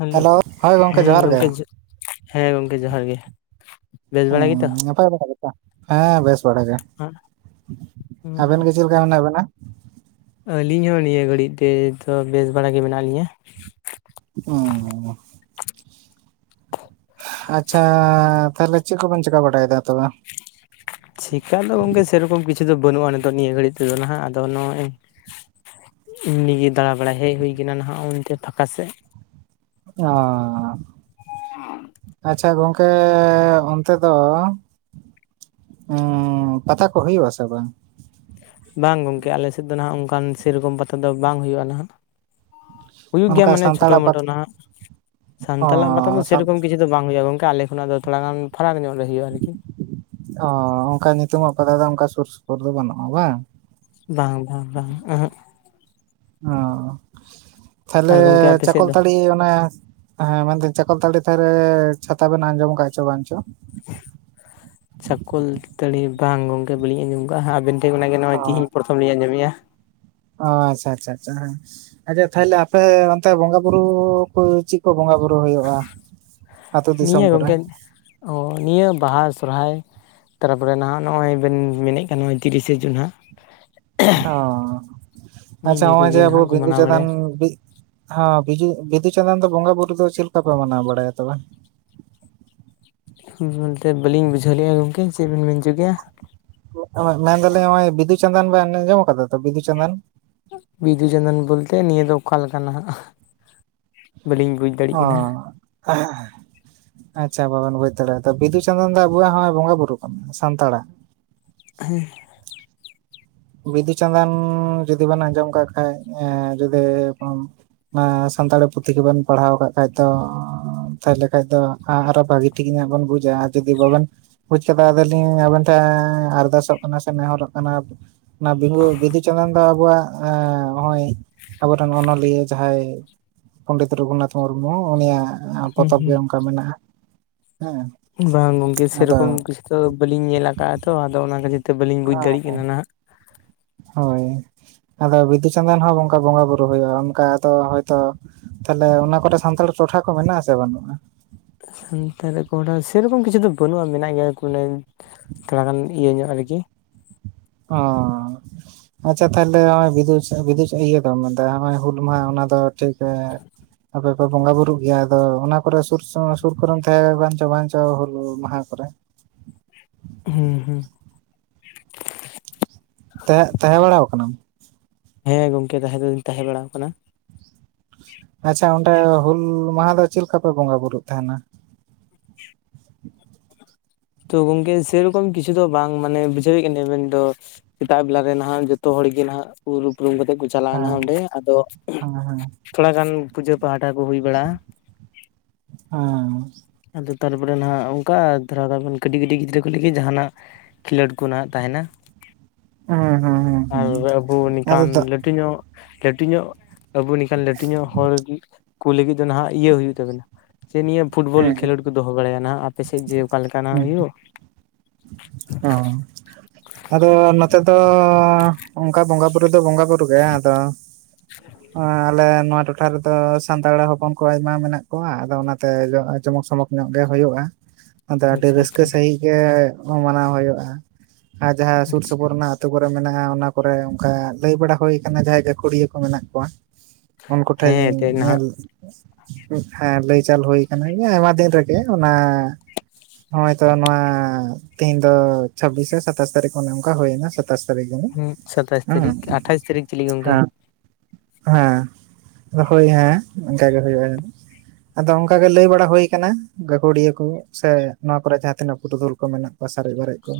Hello ᱦᱳᱭ ᱜᱚᱝᱠᱮ ᱦᱮᱸ ᱡᱚᱦᱟᱨ ᱜᱮ ᱜᱚᱢᱠᱮ ᱦᱮᱸ ᱜᱚᱢᱠᱮ ᱡᱚᱦᱟᱨ ᱜᱮ ᱵᱮᱥ ᱵᱟᱲᱟ ᱜᱮᱛᱚ? ᱦᱸ ᱱᱟᱯᱟᱭ ᱵᱟᱲᱟ ᱜᱮᱛᱚ ᱦᱮᱸ ᱵᱮᱥ ᱵᱟᱲᱟᱜ ᱜᱮ ᱦᱩᱸ ᱟᱵᱮᱱ ᱜᱮ ᱪᱮᱫ ᱞᱮᱠᱟ ᱢᱮᱱᱟᱜ ᱵᱮᱱᱟ ᱟᱹᱞᱤᱧ ᱦᱚᱸ ᱱᱤᱭᱟᱹ ᱜᱷᱟᱹᱲᱤᱡ ᱛᱮ ᱫᱚ ᱵᱮᱥ ᱵᱟᱲᱟ ᱜᱮ ᱢᱮᱱᱟᱜ ᱞᱤᱧᱟᱹ ᱚ ᱟᱪᱪᱷᱟ ᱛᱟᱦᱚᱞᱮ ᱪᱮᱫ ᱠᱚᱵᱮᱱ ᱪᱮᱠᱟ ᱵᱟᱲᱟᱭᱮᱫᱟ ᱛᱚᱵᱮ ᱪᱤᱠᱟ ᱫᱚ ᱜᱚᱝᱠᱮ ᱥᱮᱨᱚᱠᱚᱢ ᱠᱤᱪᱷᱩ ᱫᱚ ᱵᱟᱹᱱᱩᱜᱼᱟ ᱱᱤᱛᱚᱜ ᱱᱤᱭᱟᱹ ᱜᱷᱟᱹᱲᱤᱡ ᱛᱮᱫᱚ ᱦᱟᱜ ᱟᱫᱚ ᱱᱚᱜᱼᱚᱭ ᱮᱢᱱᱤ ᱜᱮ ᱫᱟᱬᱟ ᱵᱟᱲᱟᱭ ᱦᱮᱡ ᱦᱩᱭ ᱟᱠᱟᱱᱟ ᱱᱟᱦᱟᱜ ᱱᱚᱛᱮ ᱯᱷᱟᱸᱠᱟ ᱥᱮᱫ ᱚ ᱟᱪᱪᱷᱟ ᱜᱚᱝᱠᱮ ᱚᱱᱛᱮ ᱫᱚ ᱚ ᱯᱟᱛᱟ ᱠᱚ ᱦᱩᱭᱩᱜ-ᱟ ᱥᱮ ᱵᱟᱝ ᱵᱟᱝ ᱜᱚᱢᱠᱮ ᱟᱞᱮ ᱥᱮᱫ ᱫᱚ ᱦᱟᱜ ᱚᱱᱠᱟᱱ ᱥᱮᱨᱚᱠᱚᱢ ᱯᱟᱛᱟ ᱫᱚ ᱵᱟᱝ ᱦᱩᱭᱩᱜᱼᱟ ᱱᱟᱦᱟᱜ ᱦᱩᱭᱩᱜ ᱜᱮᱭᱟ ᱚᱱᱠᱟ ᱢᱟᱱᱮ ᱪᱷᱳᱴᱳ ᱥᱟᱱᱛᱟᱲᱟᱜ ᱢᱳᱴᱳ ᱯᱟᱛᱟ ᱱᱟᱦᱟᱜ ᱚ ᱥᱟᱱᱛᱟᱞᱟᱜ ᱯᱟᱛᱟ ᱫᱚ ᱥᱟᱱ ᱥᱮᱨᱚᱠᱚᱢ ᱠᱤᱪᱷᱩ ᱫᱚ ᱵᱟᱝ ᱦᱩᱭᱩᱜᱼᱟ ᱜᱚᱝᱠᱮ ᱟᱞᱮ ᱠᱷᱚᱱᱟᱜ ᱫᱚ ᱛᱷᱚᱲᱟ ᱜᱟᱱ ᱯᱷᱟᱨᱟᱠ ᱧᱚᱜ ᱨᱮ ᱦᱩᱭᱩᱜᱼᱟ ᱟᱨᱠᱤ ᱚ ᱚᱱᱠᱟ ᱧᱩᱛᱩᱢᱟᱜ ᱯᱟᱛᱟ ᱫᱚ ᱚᱱᱠᱟ ᱥᱩᱨ ᱥᱩᱯᱩᱨ ᱫᱚ ᱵᱟᱹᱱᱩᱜᱼᱟ ᱵᱟᱝ ᱾ ᱵᱟᱝ ᱵᱟᱝ ᱵᱟᱝ [unintelligible] ᱚ ᱛᱟᱦᱚᱞᱮ ᱟᱨ ᱜᱚᱝᱠᱮ ᱟᱯᱮ ᱥᱮᱫ ᱫᱚ ᱪᱟᱠᱚᱞᱛᱟᱹᱲᱤ ᱚᱱᱟ ᱦᱮᱸ ᱢᱮᱱᱟᱱᱛᱮ ᱪᱟᱠᱚᱞᱛᱟᱹᱲᱤ ᱛᱷᱟᱹᱨᱮ ᱪᱷᱟᱛᱟ ᱵᱮᱱ ᱟᱸᱡᱚᱢ ᱟᱠᱟᱫ ᱪᱚ ᱵᱟᱝ ᱪᱚ? ᱪᱷᱟᱠᱚᱞ ᱛᱟᱹᱲᱤ ᱵᱟᱝ ᱜᱚᱝᱠᱮ ᱵᱟᱞᱤᱧ ᱟᱸᱡᱚᱢ ᱟᱠᱟᱫᱼᱟ, ᱟᱵᱮᱱ ᱴᱷᱮᱱ ᱚᱱᱟᱜᱮ ᱱᱚᱣᱟ ᱚ ᱪᱤᱦᱤᱧ ᱯᱚᱨᱚᱛᱷᱚᱢ ᱞᱤᱧ ᱟᱸᱡᱚᱢᱮᱜᱼᱟ ᱾ ᱚ ᱟᱪᱪᱷᱟ ᱟᱪᱪᱷᱟ ᱟᱪᱪᱷᱟ ᱦᱮᱸ, ᱟᱪᱪᱷᱟ ᱛᱟᱦᱚᱞᱮ ᱟᱯᱮ ᱚᱱᱛᱮ ᱵᱚᱸᱜᱟ ᱵᱩᱨᱩ ᱠᱚ ᱪᱮᱫ ᱠᱚ ᱵᱚᱸᱜᱟ ᱵᱩᱨᱩ ᱦᱩᱭᱩᱜᱼᱟ, ᱟᱹᱛᱩ ᱫᱤᱥᱚᱢ ᱱᱤᱭᱟᱹ ᱠᱚᱨᱮ ᱜᱚᱝᱠᱮ ᱾ ᱚ ᱱᱤᱭᱟᱹ ᱵᱟᱦᱟ ᱥᱚᱨᱦᱟᱭ ᱛᱟᱨ ᱯᱚᱨᱮ ᱱᱟᱦᱟᱜ ᱱᱚᱜᱼᱚᱭ ᱵᱮᱱ ᱢᱮᱱᱮᱫ ᱠᱟᱱ, ᱱᱚᱜᱼᱚᱭ ᱛᱤᱨᱤᱥᱮ ᱡᱩᱱ ᱦᱟᱸᱜ ᱚ, ᱱᱤᱜ ᱟᱪᱪᱷᱟ ᱱᱤᱭᱟᱹ ᱱᱚᱜᱼᱚᱭ ᱡᱮ ᱠᱚᱜᱮ ᱟᱵᱚ ᱱᱟᱦᱟᱜ ᱠᱚ ᱵᱤᱫᱩ ᱢᱟᱱᱟᱣ ᱪᱟᱸᱫᱟᱱ ᱵᱟᱲᱟᱭᱟ ᱵᱤᱫ ᱦᱮᱸ ᱵᱩᱫᱩ ᱵᱤᱫᱩ ᱪᱟᱸᱫᱟᱱ ᱫᱚ ᱵᱚᱸᱜᱟ ᱵᱩᱨᱩ ᱫᱚ ᱪᱮᱫ ᱞᱮᱠᱟ ᱯᱮ ᱢᱟᱱᱟᱣ ᱵᱟᱲᱟᱭᱟ ᱛᱚᱵᱮ? ᱵᱚᱞᱛᱮ ᱵᱟᱹᱞᱤᱧ ᱵᱩᱡᱷᱟᱹᱣ ᱞᱮᱫᱼᱟ ᱜᱚᱢᱠᱮ ᱪᱮᱫ ᱵᱤᱱ ᱢᱮᱱ ᱚᱪᱚ ᱠᱮᱭᱟ? ᱢᱮᱱ ᱮᱫᱟᱞᱤᱧ ᱱᱚᱜᱼᱚᱭ ᱵᱤᱫᱩ ᱪᱟᱸᱫᱟᱱ ᱵᱮᱱ ᱟᱸᱡᱚᱢ ᱟᱠᱟᱫᱟ ᱛᱚ ᱵᱤᱫᱩ ᱪᱟᱸᱫᱟᱱ? ᱵᱤᱫᱩᱼᱪᱟᱸᱫᱟᱱ ᱵᱚᱞᱛᱮ ᱱᱤᱭᱟᱹ ᱫᱚ ᱚᱠᱟ ᱞᱮᱠᱟᱱᱟᱜ? ᱚ ᱟᱪᱪᱷᱟ ᱵᱟᱵᱮᱱ ᱵᱩᱡᱽ ᱫᱟᱲᱮᱭᱟᱫᱟ ᱵᱤᱫᱩ ᱪᱟᱸᱫᱟᱱ ᱫᱚ ᱟᱚᱣᱟᱜ ᱱᱚᱜᱚᱸᱭ ᱵᱚᱸᱜᱟ ᱵᱩᱨᱩ ᱠᱟᱱᱟ ᱥᱟᱱᱛᱟᱲᱟᱜ᱾ ᱦᱮᱸ ᱵᱤᱫᱩᱼ ᱪᱟᱸᱫᱟᱱ ᱡᱩᱫᱤ ᱵᱮᱱ ᱟᱸᱡᱚᱢ ᱠᱟᱜ ᱠᱷᱟᱡ ᱡᱩᱫᱤ ᱚᱱᱟ ᱥᱟᱱᱛᱟᱲᱤ ᱯᱩᱛᱷᱤ ᱠᱚᱵᱮᱱ ᱯᱟᱲᱦᱟᱣ ᱠᱟᱜ ᱠᱷᱟᱡ ᱫᱚ ᱛᱟᱦᱞᱮ ᱠᱷᱟᱡ ᱫᱚ ᱦᱟᱸ ᱟᱨᱚ ᱵᱷᱟᱜᱤ ᱴᱷᱤᱠ ᱧᱚᱜ ᱵᱮᱱ ᱵᱩᱡᱟ ᱟᱨ ᱡᱩᱫᱤ ᱵᱟᱵᱮᱱ ᱵᱩᱡᱽ ᱟᱠᱟᱫᱟ ᱟᱫᱚᱞᱤᱧ ᱟᱵᱮᱱ ᱴᱷᱮᱱ ᱟᱨᱫᱟᱥᱚᱜ ᱠᱟᱱᱟ ᱥᱮ ᱱᱮᱦᱚᱨᱚᱜ ᱠᱟᱱᱟ᱾ ᱚᱱᱟ ᱵᱸᱤᱫᱩᱼ ᱪᱟᱸᱫᱟᱱ ᱫᱚ ᱟᱵᱚᱣᱟᱜ ᱱᱚᱜᱼᱚᱭ ᱟᱵᱚᱨᱮᱱ ᱚᱱᱚᱞᱤᱭᱟᱹ ᱡᱟᱦᱟᱸᱭ ᱯᱚᱱᱰᱤᱛ ᱨᱚᱜᱷᱩᱱᱟᱛᱷ ᱢᱩᱨᱢᱩ ᱩᱱᱤᱭᱟᱜ ᱦᱩᱸ ᱯᱚᱛᱚᱵ ᱜᱮ ᱦᱩᱸ ᱚᱱᱠᱟ ᱢᱮᱱᱟᱜᱼᱟ᱾ ᱦᱮᱸ ᱵᱟᱝ ᱜᱚᱝᱠᱮ ᱟᱫᱚ ᱥᱮᱨᱚᱠᱚᱢ ᱠᱤᱪᱷᱩ ᱫᱚ ᱵᱟᱹᱞᱤᱧ ᱧᱮᱞ ᱟᱠᱟᱫᱼᱟ ᱛᱚ ᱟᱫᱚ ᱚᱱᱟ ᱠᱷᱟᱹᱛᱤᱨ ᱛᱮ ᱵᱟᱹᱞᱤᱧ ᱵᱩᱡᱽ ᱫᱟᱲᱮᱭᱟᱜ ᱠᱟᱱᱟ ᱱᱟᱦᱟᱜ᱾ ᱦᱳᱭ ᱟᱫᱚ ᱵᱤᱫᱩ ᱪᱟᱸᱫᱟᱱ ᱦᱚᱸ ᱚᱱᱠᱟ ᱵᱚᱸᱜᱟ ᱵᱩᱨᱩ ᱦᱩᱭᱩᱜᱼᱟ, ᱚᱱᱠᱟ ᱟᱫᱚ ᱦᱳᱭ ᱛᱚ ᱛᱟᱦᱞᱮ ᱚᱱᱟ ᱠᱚᱨᱮ ᱥᱟᱱᱛᱟᱲ ᱴᱚᱴᱷᱟ ᱠᱚ ᱢᱮᱱᱟᱜ ᱟᱥᱮ ᱵᱟᱹᱱᱩᱜᱼᱟ? ᱥᱟᱱᱛᱟᱲ ᱠᱚ ᱥᱮᱨᱚᱠᱚᱢ ᱠᱤᱪᱷᱩ ᱫᱚ ᱵᱟᱹᱱᱩᱜᱼᱟ, ᱢᱮᱱᱟᱜ ᱜᱮᱭᱟ ᱠᱚᱱᱮ ᱛᱷᱚᱲᱟ ᱜᱟᱱ ᱤᱭᱟᱹ ᱧᱚᱜ ᱟᱨ ᱠᱤ ᱚ ᱟᱪᱪᱷᱟ ᱛᱟᱦᱚᱞᱮ ᱱᱚᱜᱼᱚᱭ ᱵᱤᱫᱩ ᱵᱤᱫᱩ ᱤᱭᱟᱹ ᱫᱚᱢ ᱢᱮᱱᱟ ᱱᱚᱜᱼᱚᱭ ᱦᱩᱞ ᱢᱟᱦᱟ ᱚᱱᱟ ᱫᱚ ᱴᱷᱤᱠ ᱚ ᱟᱫᱚ, ᱟᱯᱮ ᱵᱚᱸᱜᱟ ᱵᱩᱨᱩᱜ ᱜᱮᱭᱟ ᱟᱫᱚ ᱚᱱᱟ ᱠᱚᱨᱮᱩᱨ ᱥᱩᱨ ᱠᱚᱨᱮᱢ ᱛᱟᱦᱮᱸ ᱟᱠᱟᱱᱪᱚ ᱵᱟᱧᱪᱚ ᱦᱩᱞ ᱢᱟᱦᱟ ᱠᱚᱨᱮ ᱦᱮᱸ ᱦᱮᱸ ᱛᱟᱦᱮᱸ ᱛᱟᱦᱮᱸ ᱵᱟᱲᱟ ᱟᱠᱟᱱᱟᱢ? ᱦᱮᱸ ᱜᱚᱝᱠᱮ ᱛᱟᱦᱮᱸ ᱫᱚᱧ ᱛᱟᱦᱮᱸ ᱵᱟᱲᱟ ᱟᱠᱟᱱᱟ᱾ ᱟᱪᱪᱷᱟ ᱚᱸᱰᱮ ᱦᱩᱞ ᱢᱟᱦᱟ ᱫᱚ ᱪᱮᱫ ᱞᱮᱠᱟ ᱯᱮ ᱵᱚᱸᱜᱟ ᱵᱩᱨᱩᱜ ᱛᱟᱦᱮᱸᱱᱟ? ᱛᱚ ᱜᱚᱝᱠᱮ ᱥᱮᱨᱚᱠᱚᱢ ᱠᱤᱪᱷᱩ ᱫᱚ ᱵᱟᱝ ᱢᱟᱱᱮ ᱵᱩᱡᱷᱟᱹᱣᱮᱫ ᱠᱟᱱᱟ ᱢᱮᱱ ᱫᱚ᱾ ᱥᱮᱛᱟᱜ ᱵᱮᱞᱟᱞᱮ ᱱᱟᱦᱟᱜ ᱡᱚᱛᱚ ᱦᱚᱲ ᱜᱮ ᱱᱟᱦᱟᱜ ᱩᱢ ᱩᱯᱨᱩᱢ ᱠᱟᱛᱮ ᱠᱚ ᱪᱟᱞᱟᱣ ᱮᱱᱟ ᱦᱮᱸ ᱚᱸᱰᱮ ᱟᱫᱚ ᱦᱮᱸ ᱦᱮᱸ ᱛᱷᱚᱲᱟ ᱜᱟᱱ ᱯᱩᱡᱟᱹ ᱯᱟᱦᱴᱟ ᱠᱚ ᱦᱩᱭ ᱵᱟᱲᱟᱜᱼᱟ᱾ ᱚ ᱟᱫᱚ ᱛᱟᱨᱯᱚᱨᱮ ᱱᱟᱜ ᱚᱱᱠᱟ ᱫᱷᱟᱨᱟ ᱠᱟᱹᱴᱤᱡᱽ ᱠᱟᱹᱴᱤᱡᱽ ᱜᱤᱫᱽᱨᱟᱹ ᱠᱚ ᱞᱟᱹᱜᱤᱫ ᱡᱟᱦᱟᱱᱟᱜ ᱠᱷᱮᱞᱳᱰ ᱠᱚ ᱱᱟᱦᱟᱜ ᱛᱟᱦᱮᱸᱱᱟ ᱦᱮᱸ ᱦᱮᱸ ᱟᱨ ᱦᱮᱸ ᱦᱮᱸ ᱟᱵᱚ ᱟᱫᱚ ᱱᱚᱝᱠᱟᱱ ᱞᱟᱹᱴᱩ ᱞᱟᱹᱴᱩ ᱧᱚᱜ ᱞᱟᱹᱴᱩ ᱧᱚᱜ ᱟᱵᱚ ᱱᱮᱝᱠᱟᱱ ᱞᱟᱹᱴᱩ ᱧᱚᱜ ᱦᱚᱲ ᱜᱮ ᱠᱩᱞᱤ ᱞᱟᱹᱜᱤᱫ ᱫᱚ ᱱᱟᱦᱟᱜ ᱤᱭᱟᱹ ᱦᱩᱭᱩᱜ ᱛᱟᱵᱮᱱᱟ ᱡᱮ ᱱᱤᱭᱟᱹ ᱯᱷᱩᱴᱵᱚᱞ, ᱦᱮᱸ ᱦᱮᱸ ᱠᱷᱮᱞᱳᱰ ᱠᱚ ᱫᱚᱦᱚ ᱵᱟᱲᱟᱭᱟ ᱱᱟᱜ ᱟᱯᱮᱥᱮᱫ ᱡᱮ ᱚᱠᱟ ᱞᱮᱠᱟᱱᱟᱜ ᱦᱩᱭᱩᱜ? ᱚᱸ ᱟᱫᱚ ᱱᱚᱛᱮ ᱫᱚ ᱚᱱᱠᱟ ᱵᱚᱸᱜᱟ ᱵᱩᱨᱩ ᱫᱚ ᱵᱚᱸᱜᱟ ᱜᱩᱴᱩ ᱜᱮ ᱟᱫᱚ ᱟᱞᱮ ᱱᱟᱣᱟ ᱴᱩ ᱴᱚᱴᱷᱟ ᱨᱮᱫᱚ ᱥᱟᱱᱛᱟᱲ ᱦᱚᱯᱚᱱ ᱠᱚ ᱟᱭᱢᱟ ᱢᱮᱱᱟᱜ ᱠᱚᱣᱟ ᱟᱫᱚ ᱚᱱᱟᱛᱮ ᱡᱚᱢᱚᱠ ᱥᱚᱢᱚᱠ ᱧᱚᱜ ᱜᱮ ᱦᱩᱭᱩᱜᱼᱟ᱾ [unintelligible] ᱟᱫᱚ ᱟᱹᱰᱤ ᱟᱪᱪᱷᱟ ᱨᱟᱹᱥᱠᱟᱹ ᱟᱪᱪᱷᱟ ᱥᱟᱺᱦᱤᱡ ᱜᱮ ᱢᱟᱱᱟᱣ ᱦᱩᱭᱩᱜᱼᱟ ᱟᱨ ᱡᱟᱦᱟᱸ ᱥᱩᱨ ᱟᱪᱪᱷᱟ ᱥᱩᱯᱩᱨ ᱨᱮᱱᱟᱜ ᱟᱹᱛᱩ ᱠᱚᱨᱮ ᱢᱮᱱᱟᱜᱼᱟ ᱚᱱᱟ ᱠᱚᱨᱮ ᱚᱱᱠᱟ ᱞᱟᱹᱭ ᱵᱟᱲᱟ ᱦᱩᱭ ᱟᱠᱟᱱᱟ ᱡᱟᱦᱟᱸᱭ ᱜᱟᱹᱠᱷᱩᱲᱤᱭᱟᱹ ᱠᱚ ᱢᱮᱱᱟᱜ ᱠᱚᱣᱟ, ᱩᱱᱠᱩ ᱴᱷᱮᱱ ᱦᱮᱸ ᱤᱧ ᱮᱱᱛᱮᱫ ᱱᱟᱦᱟᱜ ᱧᱮᱞ ᱦᱮᱸ ᱞᱟᱹᱭ ᱪᱟᱞ ᱦᱩᱭ ᱠᱟᱱᱟ ᱟᱭᱢᱟ ᱫᱤᱱ ᱨᱮᱜᱮ ᱚᱱᱟ ᱱᱚᱜᱼᱚᱭᱛᱚ ᱱᱚᱣᱟ ᱛᱤᱦᱤᱧ ᱫᱚ ᱪᱷᱟᱵᱽᱵᱤᱥ ᱥᱮ ᱥᱟᱛᱟᱥ ᱛᱟᱹᱨᱤᱠᱷ ᱚᱱᱮ ᱚᱱᱠᱟ ᱦᱩᱭᱱᱟ᱾ ᱥᱟᱛᱟᱥ ᱛᱟᱨᱤᱠᱷ ᱦᱩᱸ ᱦᱮᱸ ᱥᱟᱛᱟᱥ ᱛᱟᱹᱨᱤᱠᱷ ᱟᱴᱷᱟᱥ ᱛᱟᱹᱨᱤᱠᱷ ᱪᱤᱞᱤ ᱜᱚᱝᱠᱮ ᱦᱮᱸ ᱦᱮᱸ ᱦᱳᱭ ᱦᱮᱸ ᱚᱱᱠᱟ ᱜᱮ ᱦᱩᱭᱩᱜᱼᱟ᱾ ᱟᱫᱚ ᱚᱱᱠᱟ ᱜᱮ ᱞᱟᱹᱭ ᱵᱟᱲᱟ ᱦᱩᱭ ᱟᱠᱟᱱᱟ ᱜᱟᱹᱠᱷᱩᱲᱤᱭᱟᱹ ᱠᱚ᱾ ᱥᱮ ᱱᱚᱣᱟ ᱠᱚᱨᱮ ᱡᱟᱦᱟᱸ ᱛᱤᱱᱟᱹᱜ ᱯᱩᱨᱩᱫᱷᱩᱞ ᱠᱚ ᱢᱮᱱᱟᱜ ᱠᱚᱣᱟ ᱥᱟᱨᱮᱡ ᱵᱟᱨᱮᱡ ᱠᱚ,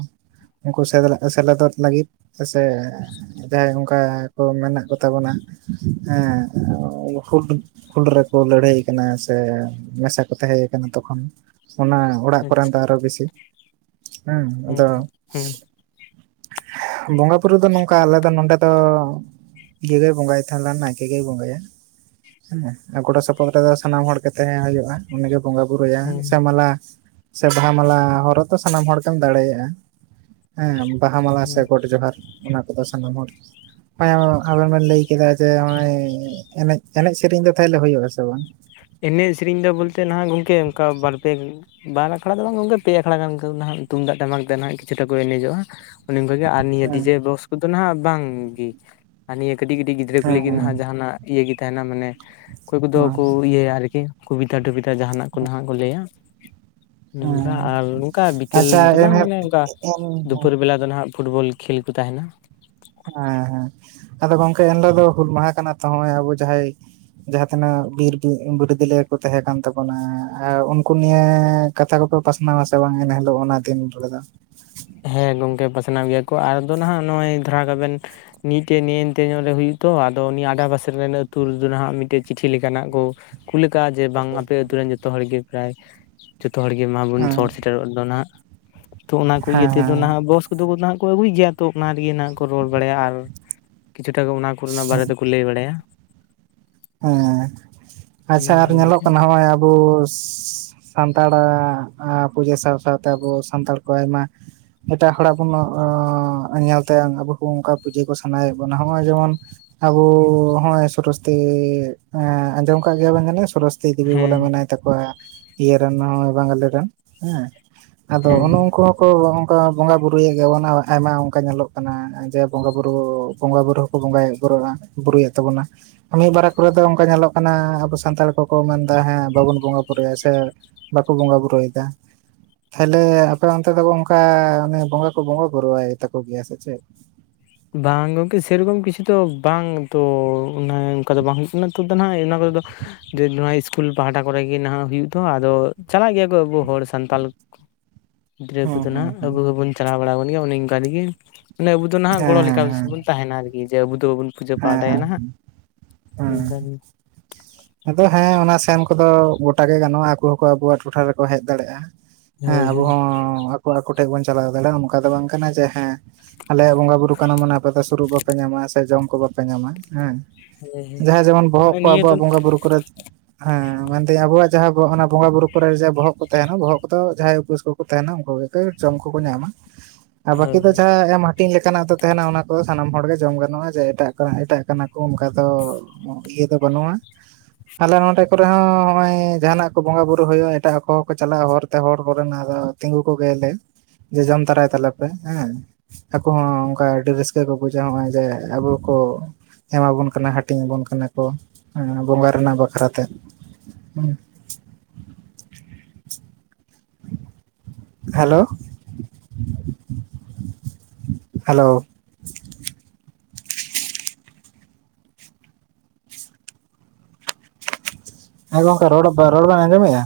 ᱩᱱᱠᱩ ᱥᱮᱞᱮᱫᱚᱜ ᱥᱮᱞᱮᱫᱚᱜ ᱞᱟᱹᱜᱤᱫ ᱥᱮ, ᱡᱟᱦᱟᱸᱭ ᱚᱱᱠᱟ ᱠᱚ ᱢᱮᱱᱟᱜ ᱠᱚᱛᱟ ᱵᱚᱱᱟ ᱦᱮᱸ ᱦᱩᱰ ᱯᱷᱩᱞ [unintelligible] ᱨᱮᱠᱚ ᱞᱟᱹᱲᱦᱟᱹᱭ ᱠᱟᱱᱟ ᱥᱮ ᱢᱮᱥᱟ ᱠᱚ ᱛᱟᱦᱮᱸ ᱠᱟᱱᱟ ᱛᱚᱠᱷᱚᱱ ᱚᱱᱟ ᱚᱲᱟᱜ ᱠᱚᱨᱮᱱ ᱟᱪᱪᱷᱟ ᱫᱚ ᱟᱨᱚ ᱵᱮᱥᱤ ᱦᱩᱸ ᱦᱮᱸ ᱟᱫᱚ ᱦᱮᱸ ᱵᱚᱸᱜᱟ ᱵᱩᱨᱩ ᱫᱚ ᱱᱚᱝᱠᱟ ᱟᱞᱮ ᱫᱚ ᱱᱚᱰᱮ ᱫᱚ, ᱤᱭᱟᱹ ᱜᱮᱭ ᱵᱚᱸᱜᱟᱭ ᱛᱟᱦᱮᱱᱟ ᱱᱟᱭᱠᱮ ᱜᱮᱭ ᱵᱚᱸᱜᱟᱭᱟ᱾ ᱦᱮᱸ ᱜᱚᱲᱚ ᱥᱚᱯᱚᱦᱚᱫ ᱨᱮᱫᱚ ᱥᱟᱱᱟᱢ ᱦᱚᱲ ᱜᱮ ᱛᱟᱦᱮᱸ ᱦᱩᱭᱩᱜᱼᱟ᱾ ᱚᱱᱤᱜᱮ ᱵᱚᱸᱜᱟ ᱵᱩᱨᱩᱭᱟ ᱦᱮᱸ ᱥᱮ ᱢᱟᱞᱟ ᱥᱮ ᱵᱟᱦᱟ ᱢᱟᱞᱟ ᱦᱚᱨᱚᱜ ᱥᱟᱱᱟᱢ ᱦᱚᱲ ᱜᱮᱢ ᱫᱟᱲᱮᱭᱟᱜᱼᱟ ᱦᱮᱸ ᱵᱟᱦᱟ ᱢᱟᱞᱟ ᱥᱮ ᱦᱮᱸ ᱜᱚᱰ ᱡᱚᱦᱟᱨ ᱚᱱᱟ ᱠᱚᱫᱚ ᱥᱟᱱᱟᱢ ᱦᱚᱲ ᱟᱵᱮᱱ ᱵᱮᱱ ᱞᱟᱹᱭ ᱠᱮᱫᱟ ᱡᱮ ᱱᱚᱜ-ᱚᱭ ᱮᱱᱮᱡ ᱮᱱᱮᱡ ᱥᱮᱨᱮᱧ ᱫᱚ ᱛᱟᱦᱚᱞᱮ ᱦᱩᱭᱩᱜ ᱟ ᱥᱮ ᱵᱟᱝ ᱮᱱᱮᱡ ᱥᱮᱨᱮᱧ ᱫᱚ ᱵᱚᱞᱛᱮ ᱱᱟᱦᱟᱜ ᱜᱚᱢᱠᱮ ᱚᱱᱠᱟ ᱵᱟᱨ ᱯᱮ ᱵᱟᱨ ᱟᱠᱷᱲᱟ ᱫᱚ ᱵᱟᱝ ᱜᱚᱢᱠᱮ ᱯᱮ ᱟᱠᱷᱲᱟ ᱜᱟᱱ ᱱᱟᱦᱟᱜ ᱛᱩᱢᱫᱟᱜ ᱴᱟᱢᱟᱠ ᱛᱮ ᱱᱟᱦᱟᱜ ᱠᱤᱪᱷᱩᱴᱟ ᱠᱚ ᱮᱱᱮᱡᱟᱜᱼᱟ ᱚᱱᱮ ᱚᱱᱠᱟᱜᱮ ᱟᱨ ᱱᱤᱭᱟᱹ ᱦᱮᱸ ᱰᱤᱡᱮ ᱵᱚᱠᱥ ᱠᱚᱫᱚ ᱱᱟᱜ ᱵᱟᱝ ᱜᱮ ᱟᱨ ᱱᱤᱭᱟᱹ ᱠᱟᱹᱴᱤᱡ ᱠᱟᱹᱴᱤᱡ ᱜᱤᱫᱽᱨᱟᱹ ᱠᱚ ᱦᱮᱸ ᱞᱟᱹᱜᱤᱫ ᱱᱟᱜ ᱡᱟᱸᱦᱟᱱᱟᱜ ᱤᱭᱟᱹ ᱜᱮ ᱛᱟᱦᱮᱱᱟ ᱢᱟᱱᱮ ᱚᱠᱚᱭ ᱠᱚᱫᱚ ᱦᱮᱸ ᱠᱚ ᱤᱭᱟᱹᱭᱟ ᱟᱨᱠᱤ ᱠᱚᱵᱤᱛᱟ ᱴᱚᱵᱤᱛᱟ ᱡᱟᱦᱟᱱᱟᱜ ᱠᱚ ᱱᱟᱜ ᱠᱚ ᱞᱟᱹᱭᱟ ᱱᱚᱝᱠᱟ ᱦᱮᱸ ᱟᱨ ᱱᱚᱝᱠᱟ ᱵᱤᱠᱮᱞ ᱟᱪᱪᱷᱟ ᱫᱚ ᱵᱟᱝ ᱮᱱᱦᱤᱞᱳᱜ ᱢᱟᱱᱮ ᱚᱱᱠᱟ ᱫᱩᱯᱩᱨ ᱦᱮᱸ ᱵᱮᱞᱟ ᱫᱚ ᱱᱟᱜ ᱯᱷᱩᱴᱵᱚᱞ ᱠᱷᱮᱞ ᱠᱚ ᱛᱟᱸᱦᱮᱱᱟ ᱦᱮᱸ ᱦᱮᱸ ᱟᱫᱚ ᱜᱚᱝᱠᱮ ᱮᱱ ᱦᱤᱞᱚᱜ ᱫᱚ ᱦᱩᱞ ᱢᱟᱦᱟ ᱠᱟᱱᱟ ᱛᱚ ᱱᱚᱜ-ᱚᱭ ᱟᱵᱚ ᱡᱟᱦᱟᱸᱭ ᱡᱟᱦᱟᱸ ᱛᱤᱱᱟᱹᱜ ᱵᱤᱨ ᱵᱤᱨᱫᱟᱹᱞᱤᱭᱟᱹ ᱠᱚ ᱛᱟᱦᱮᱸ ᱠᱟᱱ ᱛᱟᱵᱚᱱᱟ ᱟᱨ ᱩᱱᱠᱩ ᱱᱤᱭᱟᱹ ᱠᱟᱛᱷᱟ ᱠᱚᱯᱮ ᱯᱟᱥᱱᱟᱣᱟ ᱥᱮ ᱵᱟᱝ ᱮᱱ ᱦᱤᱞᱳᱜ ᱚᱱᱟ ᱫᱤᱱ ᱨᱮᱫᱚ ᱦᱮᱸ ᱜᱚᱝᱠᱮ ᱯᱟᱥᱱᱟᱣ ᱜᱮᱭᱟ ᱠᱚ ᱟᱫᱚ ᱱᱟᱜ ᱱᱚᱜᱼᱚᱭ ᱫᱷᱟᱨᱟ ᱠᱟᱜᱼᱵᱮᱱ ᱢᱤᱫᱴᱮᱡ ᱱᱮᱱᱛᱮ ᱧᱚᱜ ᱨᱮ ᱦᱩᱭᱩᱜ ᱛᱚ ᱟᱫᱚ ᱩᱱᱤ ᱟᱸᱰᱟ ᱯᱟᱥᱮ ᱨᱮᱱ ᱟᱹᱛᱩ ᱨᱮᱫᱚ ᱱᱟᱦᱟᱸᱜ ᱢᱤᱫᱴᱮᱱ ᱪᱤᱴᱷᱤ ᱞᱮᱠᱟᱱᱟᱜ ᱠᱚ ᱠᱩᱞ ᱠᱟᱜ-ᱟ ᱡᱮ ᱵᱟᱝ ᱟᱯᱮ ᱟᱛᱩ ᱨᱮᱱ ᱡᱚᱛᱚ ᱦᱚᱲ ᱜᱮ ᱯᱨᱟᱭ ᱡᱚᱛᱚ ᱦᱚᱲ ᱜᱮ ᱢᱟ ᱵᱳᱱ ᱦᱮᱸ ᱥᱚᱦᱚᱨᱼᱼ ᱥᱮᱴᱮᱨᱚᱜ ᱫᱚ ᱱᱟᱜ ᱛᱚ ᱚᱱᱟ ᱠᱚ ᱤᱭᱟᱹ ᱛᱮᱫᱚ ᱦᱮᱸ ᱱᱟᱦᱟᱜ ᱵᱚᱠᱥ ᱩᱱᱠᱩ ᱫᱚ ᱠᱚ ᱟᱹᱜᱩᱭ ᱜᱮᱭᱟ ᱛᱚ ᱚᱱᱟ ᱨᱮᱜᱮ ᱱᱟᱜ ᱠᱚ ᱨᱚᱲ ᱵᱟᱲᱟᱭᱟ ᱟᱨ ᱠᱤᱪᱷᱩᱴᱟ ᱜᱮ ᱚᱱᱟ ᱠᱳᱨᱳᱱᱟ ᱵᱟᱨᱮ ᱦᱮᱸ ᱛᱮᱠᱚ ᱞᱟᱹᱭ ᱵᱟᱲᱟᱭᱟ ᱦᱮᱸ ᱟᱪᱪᱷᱟ ᱟᱨ ᱱᱤᱝᱠᱟ ᱧᱮᱞᱚᱜ ᱜᱚᱝᱠᱮ ᱠᱟᱱᱟ ᱱᱚᱜᱼᱚᱭ ᱟᱵᱚᱼᱼ ᱥᱟᱱᱛᱟᱲᱟᱜ ᱯᱩᱡᱟᱹ ᱥᱟᱶ ᱥᱟᱶᱛᱮ ᱟᱵᱚ ᱥᱟᱱᱛᱟᱲ ᱠᱚ ᱟᱭᱢᱟ ᱮᱴᱟᱜ ᱦᱚᱲᱟᱜ ᱵᱚᱱ ᱧᱮᱞ ᱛᱮ ᱟᱵᱚ ᱦᱚᱸ ᱚᱱᱠᱟ ᱯᱩᱡᱟᱹ ᱠᱚ ᱥᱟᱱᱟᱭᱮᱫ ᱵᱚᱱᱟ ᱱᱚᱜᱼᱚᱭ ᱡᱮᱢᱚᱱ ᱟᱵ ᱦᱸᱜ-ᱚᱭ ᱥᱚᱨᱚᱥᱚᱛᱤ ᱮᱜ ᱟᱸᱡᱚᱢ ᱠᱟᱜ ᱜᱮᱭᱟᱵᱱ ᱡᱟᱱᱮ ᱥᱚᱨᱚᱥᱚᱛᱤ ᱫᱮᱵᱤ ᱵᱚᱞᱮ ᱦᱮᱸ ᱢᱮᱱᱟᱭ ᱛᱟᱠᱚᱣᱟ, ᱤᱭᱟᱹ ᱨᱮᱱ ᱦᱚᱭ ᱵᱟᱝᱜᱟᱞᱤ ᱨᱮᱱ ᱦᱮᱸ ᱟᱫᱚ ᱦᱮᱸ ᱚᱱᱮ ᱩᱱᱠᱩ ᱠᱚ ᱚᱱᱠᱟ ᱵᱚᱸᱜᱟ ᱵᱩᱨᱩᱭᱮᱫ ᱜᱮᱭᱟᱵᱚᱱ ᱟᱭᱢᱟ ᱚᱱᱠᱟ ᱧᱮᱞᱚᱜ ᱠᱟᱱᱟ ᱡᱮ ᱵᱚᱸᱜᱟ ᱵᱩᱨᱩ ᱵᱚᱸᱜᱟ ᱵᱩᱨᱩ ᱵᱚᱸᱜᱟᱭᱮᱫ ᱵᱩᱨᱼᱟ ᱵᱩᱨᱩᱭᱮᱫ ᱛᱟᱵᱚᱱᱟ᱾ ᱢᱤᱫ ᱵᱟᱨᱮ ᱠᱚᱨᱮ ᱫᱚ ᱚᱱᱠᱟ ᱧᱮᱞᱚᱜ ᱠᱟᱱᱟ ᱟᱵᱚ ᱥᱟᱱᱛᱟᱲ ᱠᱚᱠᱚ ᱢᱮᱱᱫᱟ ᱦᱮᱸ ᱵᱟᱵᱚᱱ ᱵᱚᱸᱜᱟ ᱵᱩᱨᱩᱭᱟ ᱥᱮ ᱵᱟᱠᱚ ᱵᱚᱸᱜᱟ ᱵᱩᱨᱩᱭᱮᱫᱟ ᱛᱟᱦᱚᱞᱮ ᱟᱯᱮ ᱚᱱᱛᱮ ᱫᱚ ᱚᱱᱠᱟ ᱚᱱᱮ ᱵᱚᱸᱜᱟ ᱠᱚ ᱵᱚᱸᱜᱟ ᱵᱩᱨᱩᱣᱟᱭ ᱛᱟᱠᱚ ᱜᱮᱭᱟ ᱥᱮ ᱪᱮᱫ ᱵᱟᱝ ᱜᱚᱢᱠᱮ ᱥᱮᱨᱚᱠᱚᱢ ᱠᱤᱪᱷᱩ ᱫᱚ ᱵᱟᱝ ᱛᱚ ᱚᱱᱠᱟ ᱫᱚ ᱵᱟᱝ ᱦᱩᱭᱩᱜ ᱠᱟᱱᱟ ᱛᱚ ᱱᱟᱦᱟᱜ ᱚᱱᱟ ᱠᱚᱨᱮ ᱫᱚ ᱡᱮ ᱱᱜ-ᱣᱟ ᱤᱥᱠᱩᱞ ᱯᱟᱦᱴᱟ ᱠᱚᱨᱮ ᱜᱮ ᱱᱟᱦᱟᱜ ᱦᱩᱭᱩᱜ ᱛᱚ ᱟᱫᱚ ᱪᱟᱞᱟᱜ ᱜᱮᱭᱟ ᱠᱚ ᱟᱵᱚ ᱦᱚᱲ ᱥᱟᱱᱛᱟᱞ [inaudible] ᱜᱤᱫᱽᱨᱟᱹ ᱦᱩᱸ ᱠᱚᱫᱚ ᱦᱩᱸ ᱱᱟᱜ ᱦᱩᱸ ᱟᱵᱚ ᱦᱚᱸᱵᱚᱱ ᱪᱟᱞᱟᱣ ᱵᱟᱲᱟᱣ ᱠᱟᱱ ᱜᱮᱭᱟ ᱚᱱᱮ ᱚᱱᱠᱟ ᱛᱮᱜᱮ ᱢᱟᱱᱮ ᱟᱵᱚ ᱫᱚ ᱱᱟᱦᱟᱜ ᱜᱚᱲᱚ ᱦᱮᱸ ᱞᱮᱠᱟ ᱦᱮᱸ ᱦᱮᱸ ᱵᱚᱱ ᱛᱟᱦᱮᱱᱟ ᱟᱨᱠᱤ ᱡᱮ ᱟᱵᱚ ᱫᱚ ᱵᱟᱵᱚᱱ ᱯᱩᱡᱟᱹ ᱦᱮᱸ ᱯᱟᱴᱷ ᱟᱭᱟ ᱱᱟᱦᱟᱜ ᱦᱮᱸ ᱦᱮᱸ ᱱᱚᱝᱠᱟᱱ ᱜᱤ ᱟᱫᱚ ᱦᱮᱸ ᱚᱱᱟ ᱥᱮᱱ ᱠᱚᱫᱚ ᱜᱚᱴᱟ ᱜᱮ ᱜᱟᱱᱚᱜᱼᱟ ᱟᱠᱚ ᱦᱚᱸᱠᱚ ᱟᱵᱚᱣᱟᱜ ᱴᱚᱴᱷᱟ ᱨᱮᱠᱚ ᱦᱮᱡ ᱫᱟᱲᱮᱜᱼᱟ ᱦᱮᱸ ᱦᱳᱭ ᱟᱵᱚ ᱦᱳᱭ ᱦᱚᱸ ᱟᱠᱚ ᱟᱠᱚ ᱴᱷᱮᱡ ᱵᱚᱱ ᱪᱟᱞᱟᱣ ᱫᱟᱲᱮᱭᱟᱜᱼᱟ ᱚᱱᱠᱟ ᱫᱚ ᱵᱟᱝ ᱠᱟᱱᱟ ᱡᱮ ᱦᱮᱸ ᱟᱞᱮ ᱟᱜ ᱵᱚᱸᱜᱟᱼ ᱵᱩᱨᱩ ᱠᱟᱱᱟ ᱢᱟᱱᱮ ᱟᱯᱮ ᱫᱚ ᱥᱩᱨᱩᱜ ᱵᱟᱯᱮ ᱧᱟᱢᱟ ᱥᱮ ᱡᱚᱢ ᱠᱚ ᱵᱟᱯᱮ ᱧᱟᱢᱟ ᱦᱮᱸ ᱦᱳᱭ ᱦᱳᱭ ᱡᱟᱦᱟᱸᱭ ᱡᱮᱢᱚᱱ ᱵᱚᱦᱚᱜ ᱢᱟᱱᱮ ᱠᱚ ᱱᱤᱭᱟᱹ ᱫᱚ ᱟᱵᱚᱣᱟᱜ ᱵᱚᱸᱜᱟᱼᱵᱩᱨᱩ ᱠᱚᱨᱮᱫ ᱦᱮᱸ ᱢᱮᱱᱫᱟᱹᱧ ᱟᱵᱚᱣᱟᱜ ᱡᱟᱦᱟᱸ ᱚᱱᱟ ᱵᱚᱸᱜᱟ ᱵᱩᱨᱩ ᱠᱚᱨᱮ ᱵᱚᱦᱚᱜ ᱠᱚ ᱛᱟᱦᱮᱱᱟ ᱵᱚᱦᱚᱜ ᱠᱚᱫᱚ ᱡᱟᱦᱟᱸᱭ ᱩᱯᱟᱹᱥ ᱠᱚ ᱛᱟᱦᱮᱱᱟ ᱩᱱᱠᱩ ᱜᱮ ᱡᱚᱢ ᱠᱚᱠᱚ ᱧᱟᱢᱟ ᱟᱨ ᱵᱟᱠᱤ ᱦᱳᱭ ᱫᱚ ᱦᱳᱭ ᱡᱟᱦᱟᱸ ᱮᱢ ᱦᱟ ᱦᱟᱴᱤᱝ ᱞᱮᱠᱟᱱᱟᱜ ᱫᱚ ᱛᱟᱦᱮᱱᱟ ᱚᱱᱟ ᱠᱚᱫᱚ ᱥᱟᱱᱟᱢ ᱦᱚᱲᱜᱮ ᱡᱚᱢ ᱜᱟᱱᱚᱜᱼᱟ ᱡᱮ ᱮᱴᱟᱜ ᱮᱴᱟᱜ ᱠᱟᱱᱟ ᱠᱚ ᱚᱱᱠᱟ ᱫᱚ ᱤᱭᱟᱹ ᱫᱚ ᱵᱟᱹᱱᱩᱜᱼᱟ ᱟᱞᱮ ᱱᱚᱸᱰᱮ ᱠᱚᱨᱮ ᱦᱚᱸ ᱱᱚᱜᱼᱚᱭ ᱡᱟᱦᱟᱱᱟᱜ ᱠᱚ ᱵᱚᱸᱜᱟ ᱵᱩᱨᱩ ᱦᱩᱭᱩᱜᱼᱟ ᱮᱴᱟᱜ ᱠᱚ ᱦᱚᱸᱠᱚ ᱪᱟᱞᱟᱜᱼᱟ ᱦᱚᱨᱛᱮ ᱦᱚᱲ ᱠᱚᱨᱮᱱᱟᱜ ᱟᱫᱚ ᱛᱤᱸᱜᱩ ᱠᱚ ᱜᱮᱭᱟᱞᱮ ᱡᱮ ᱡᱚᱢ ᱛᱟᱨᱟᱭ ᱛᱟᱞᱮᱯᱮ ᱦᱮᱸᱻ ᱟᱠᱚ ᱦᱚᱸ ᱚᱝᱠᱟ ᱟᱹᱰᱤ ᱨᱟᱹᱥᱠᱟᱹ ᱠᱚ ᱵᱩᱡᱷᱟᱹᱼᱟ ᱦᱚᱸᱼᱚᱭ ᱡᱮ ᱟᱵᱚ ᱠᱚᱼᱼ ᱮᱢᱟᱵᱚᱱ ᱠᱟᱱᱟ ᱦᱟᱹᱴᱤᱧ ᱟᱵᱚᱱ ᱠᱟᱱᱟ ᱠᱚ ᱵᱚᱸᱜᱟ ᱨᱮᱱᱟᱜ ᱵᱟᱠᱷᱨᱟ ᱛᱮ ᱦᱮᱸ ᱦᱮᱞᱳ ᱦᱮᱞᱳ ᱦᱮᱸ ᱜᱚᱝᱠᱮ ᱯᱮ ᱨᱚᱲ ᱨᱚᱲ ᱵᱮᱱ ᱟᱸᱡᱚᱢᱮᱫᱼᱟ